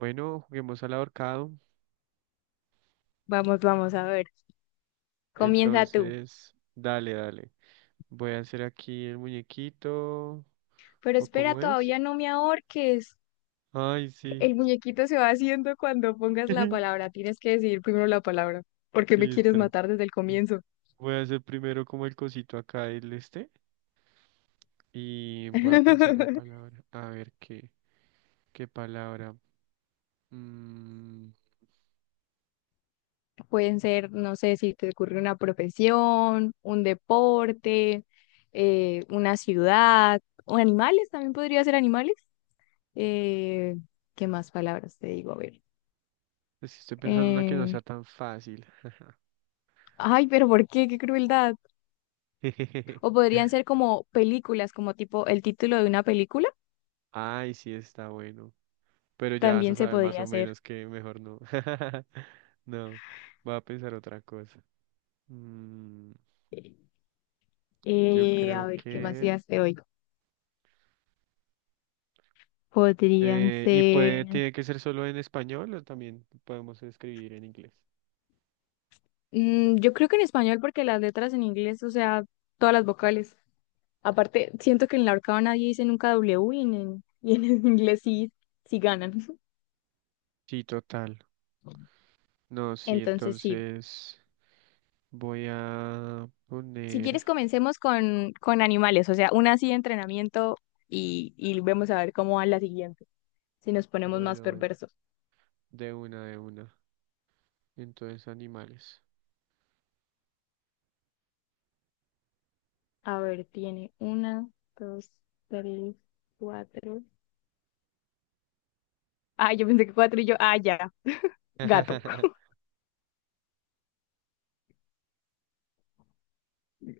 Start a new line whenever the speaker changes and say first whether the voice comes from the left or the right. right: Bueno, juguemos al ahorcado.
left: Vamos, vamos a ver. Comienza tú.
right: Entonces, dale, dale. Voy a hacer aquí el muñequito.
left: Pero
right: ¿O
left: espera,
right: cómo es?
left: todavía no me ahorques.
right: Ay, sí.
left: El muñequito se va haciendo cuando pongas la palabra. Tienes que decidir primero la palabra. ¿Por qué me
right: Sí,
left: quieres
right: espera.
left: matar desde el comienzo?
right: Voy a hacer primero como el cosito acá, el este. Y voy a pensar la palabra. A ver qué, qué palabra. Mm,
left: Pueden ser, no sé, si te ocurre una profesión, un deporte, una ciudad, o animales, también podría ser animales. Eh, ¿Qué más palabras te digo? A ver.
right: es que estoy pensando una que no sea
left: Eh,
right: tan fácil.
left: Ay, pero ¿por qué? ¡Qué crueldad! O podrían ser como películas, como tipo el título de una película,
right: Ay, sí, está bueno. Pero ya vas a
left: también se
right: saber más
left: podría
right: o
left: hacer.
right: menos que mejor no. No, voy a pensar otra cosa. Mm, yo
left: A
right: creo
left: ver, ¿qué más
right: que...
left: ideas te oigo? Podrían
right: ¿Y puede,
left: ser
right: tiene que ser solo en español o también podemos escribir en inglés?
left: yo creo que en español, porque las letras en inglés, o sea, todas las vocales. Aparte, siento que en la horcada nadie dice nunca W y y en el inglés sí, sí ganan.
right: Sí, total. No, sí,
left: Entonces sí.
right: entonces voy a
left: Si
right: poner...
left: quieres, comencemos con animales, o sea, una así de entrenamiento y vemos a ver cómo va la siguiente, si nos ponemos más
right: Bueno,
left: perversos.
right: de una, de una. Entonces, animales.
left: A ver, tiene una, dos, tres, cuatro. Ah, yo pensé que cuatro y yo, ah, ya, gato.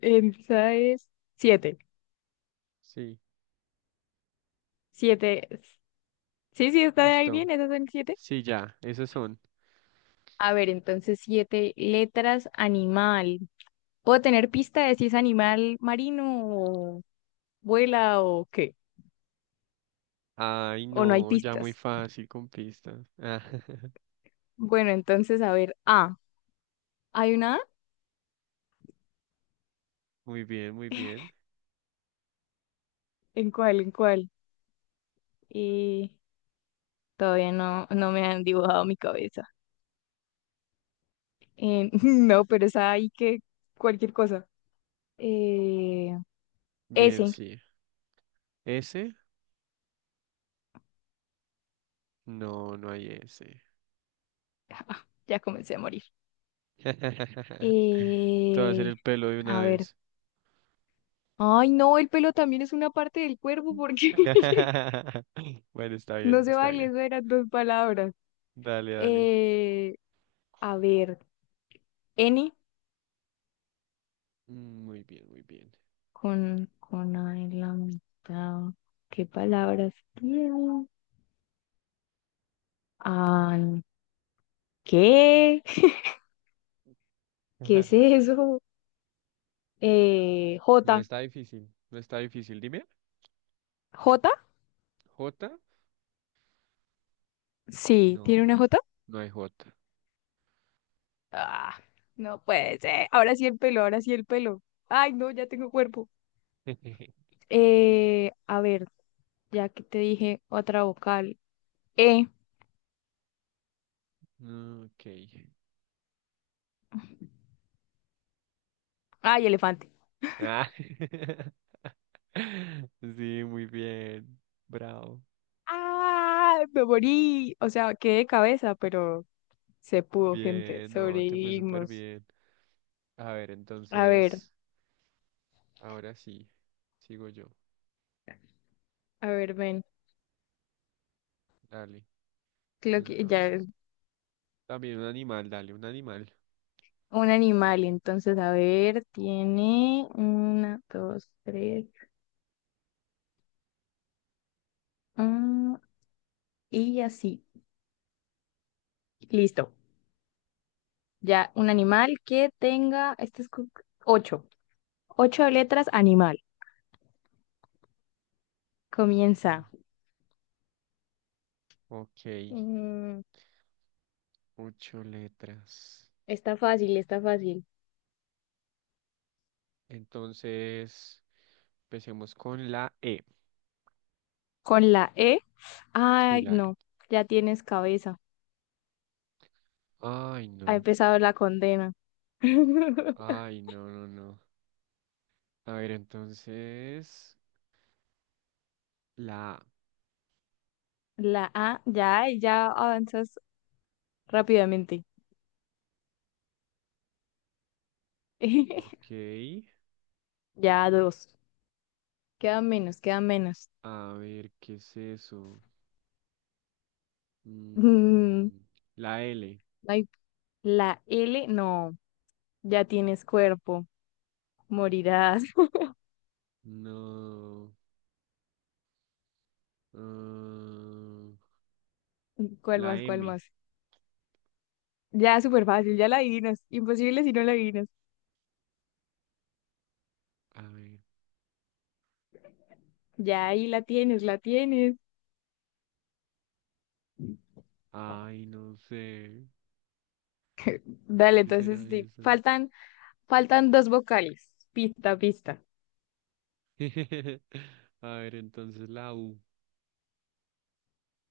left: Esa es siete.
right: Sí,
left: Siete. Sí, sí, está ahí
right: listo.
left: bien, esas son siete.
right: Sí, ya, esos son.
left: A ver, entonces siete letras, animal. ¿Puedo tener pista de si es animal marino o vuela o qué?
right: Ay,
left: ¿O no hay
right: no, ya muy
left: pistas?
right: fácil con pistas.
left: Bueno, entonces, a ver, A. ¿Hay una A?
right: Muy bien, muy bien.
left: ¿En cuál? ¿En cuál? Y todavía no me han dibujado mi cabeza. No, pero es ahí que cualquier cosa. Eh,
right: Bien,
left: Ese.
right: sí. ¿Ese? No, no hay ese.
left: Ah, ya comencé a morir.
right: Te va a hacer
left: Eh,
right: el pelo de una
left: a ver.
right: vez.
left: Ay, no, el pelo también es una parte del cuerpo porque
right: Bueno, está
left: no
right: bien,
left: se
right: está
left: vale,
right: bien.
left: eso eran dos palabras.
right: Dale, dale.
left: Eh, a ver, N
right: Mm, muy bien, muy bien.
left: con A en la mitad. ¿Qué palabras tiene? Ay, ¿qué? ¿Qué es eso? J.
right: No está difícil, no está difícil. Dime,
left: ¿J?
right: ¿J?
left: Sí, tiene una
right: No,
left: J.
right: no hay J.
left: Ah, no puede ser. Ahora sí el pelo, ahora sí el pelo. Ay, no, ya tengo cuerpo. A ver, ya que te dije otra vocal. E.
right: Mm, ok.
left: Ay, elefante.
right: Ah. Sí, muy bien. Bravo.
left: Ah, me morí. O sea, quedé de cabeza, pero se pudo, gente.
right: Bien, no, te fue súper
left: Sobrevivimos.
right: bien. A ver,
left: A ver,
right: entonces, ahora sí, sigo yo.
left: a ver, ven.
right: Dale,
left: Creo que ya es
right: entonces. También un animal, dale, un animal.
left: un animal. Entonces, a ver, tiene una, dos, tres. Ah, y así. Listo. Ya, un animal que tenga, este es ocho, ocho letras animal.
right: Mm,
left: Comienza.
right: ok,
left: Mm,
right: ocho letras.
left: Está fácil, está fácil.
right: Entonces, empecemos con la E.
left: Con la E.
right: Sí,
left: Ay,
right: la E.
left: no, ya tienes cabeza.
right: Ay,
left: Ha
right: no.
left: empezado la condena.
right: Ay, no, no, no. A ver, entonces, la A.
left: La A, ya, ahí ya avanzas rápidamente.
right: Ok.
left: Ya dos. Quedan menos, quedan menos.
right: A ver, ¿qué es eso?
left: Mm,
right: Mm, la L.
left: Ay, la L, no, ya tienes cuerpo. Morirás.
right: No. Ah,
left: ¿Cuál
right: la
left: más? ¿Cuál
right: M.
left: más? Ya, súper fácil, ya la adivinas. Imposible si no la adivinas.
right: A ver.
left: Ya ahí la tienes, la tienes.
right: Ay, no sé.
left: Dale,
right: ¿Qué
left: entonces
right: será
left: sí.
right: eso?
left: Faltan dos vocales. Pista, pista.
right: A ver, entonces la U.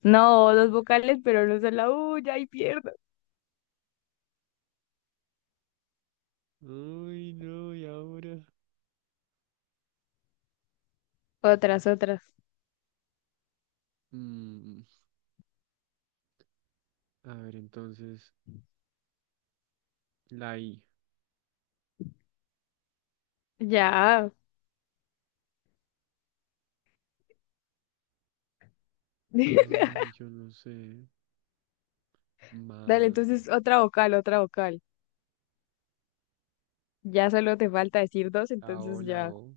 left: No, dos vocales, pero no son la U, ya ahí pierdo.
right: Ay, no, ¿y ahora?
left: Otras, otras.
right: Mm, a ver, entonces la I.
left: Ya.
right: Ay, yo no sé.
left: Dale,
right: Ma.
left: entonces otra vocal, otra vocal. Ya solo te falta decir dos, entonces
right: La
left: ya.
right: O.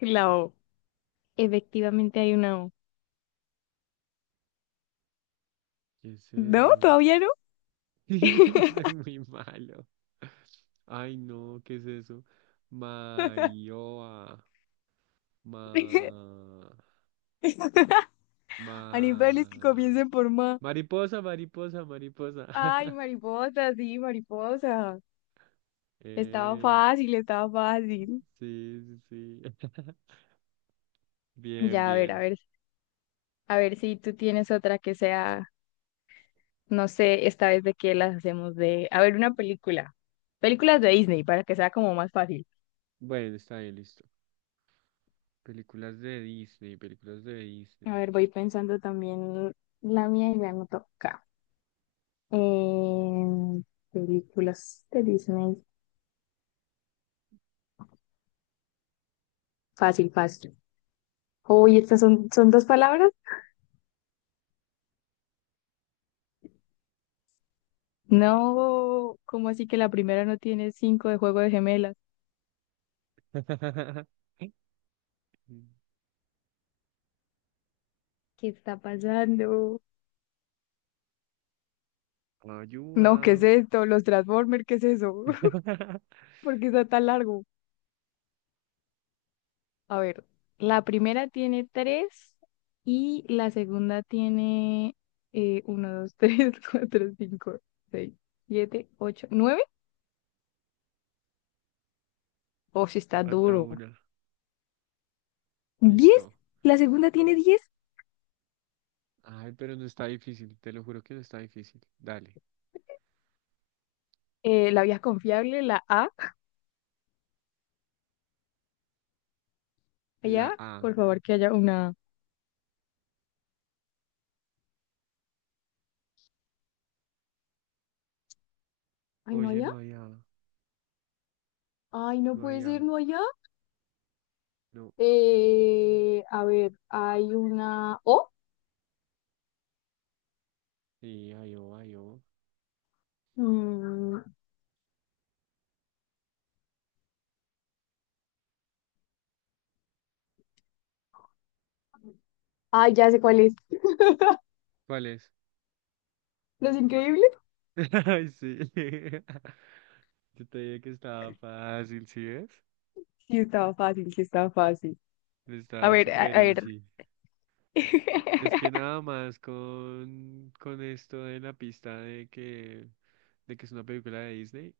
left: La O. Efectivamente hay una O.
right: ¿Qué es
left: No,
right: eso?
left: todavía no.
right: Soy muy malo. Ay, no, ¿qué es eso? Mayoa. Ma.
left: Animales que
right: Ma.
left: comiencen por ma.
right: Mariposa, mariposa, mariposa.
left: Ay, mariposa, sí, mariposa. Estaba
right: Eh,
left: fácil, estaba fácil.
right: sí, sí, sí. Bien,
left: Ya, a ver, a
right: bien.
left: ver, a ver si tú tienes otra que sea, no sé, esta vez de qué las hacemos de, a ver, una película. Películas de Disney para que sea como más fácil.
right: Bueno, está bien, listo. Películas de Disney, películas de
left: A
right: Disney.
left: ver, voy pensando también la mía y la anoto acá. Em, Películas de Disney. Fácil, fácil. Uy, estas son, son dos palabras. No, ¿cómo así que la primera no tiene cinco de juego de gemelas? ¿Qué está pasando? No, ¿qué
right: Ayuda.
left: es esto? Los Transformers, ¿qué es eso? ¿Por qué está tan largo? A ver, la primera tiene tres y la segunda tiene uno, dos, tres, cuatro, cinco, seis, siete, ocho, nueve. Oh, sí está
right: Falta
left: duro.
right: una.
left: ¿10?
right: Listo.
left: La segunda tiene 10.
right: Ay, pero no está difícil, te lo juro que no está difícil. Dale.
left: La vía confiable, la A.
right: La
left: Allá,
right: A.
left: por favor, que haya una. Ay, no
right: Oye, no
left: allá.
right: hay A.
left: Ay, no
right: No
left: puede
right: hay A.
left: ser, no allá.
right: No.
left: A ver, hay una O.
right: Sí, hay O, hay O.
left: Mm, Ay, ya sé cuál es.
right: ¿Cuál es?
left: ¿Los Increíbles?
right: Ay, sí. Yo te dije que estaba fácil, ¿sí ves?
left: Sí, estaba fácil, sí, estaba fácil. A
right: Estaba
left: ver, a,
right: súper
left: a ver.
right: easy. Es que nada más con esto de la pista de que es una película de Disney,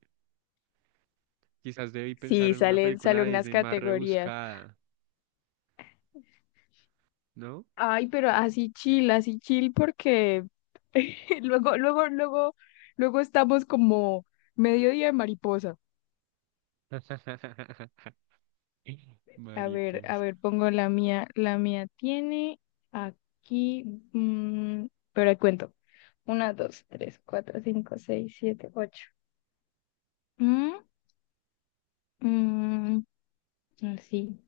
right: quizás debí pensar
left: Sí,
right: en una
left: salen,
right: película
left: salen
right: de
left: unas
right: Disney más
left: categorías.
right: rebuscada, ¿no?
left: Ay, pero así chill porque luego, luego, luego, luego estamos como mediodía de mariposa. A
right: Mariposa.
left: ver, pongo la mía. La mía tiene aquí, mm, pero ahí cuento. Una, dos, tres, cuatro, cinco, seis, siete, ocho. Mm, mm, Así.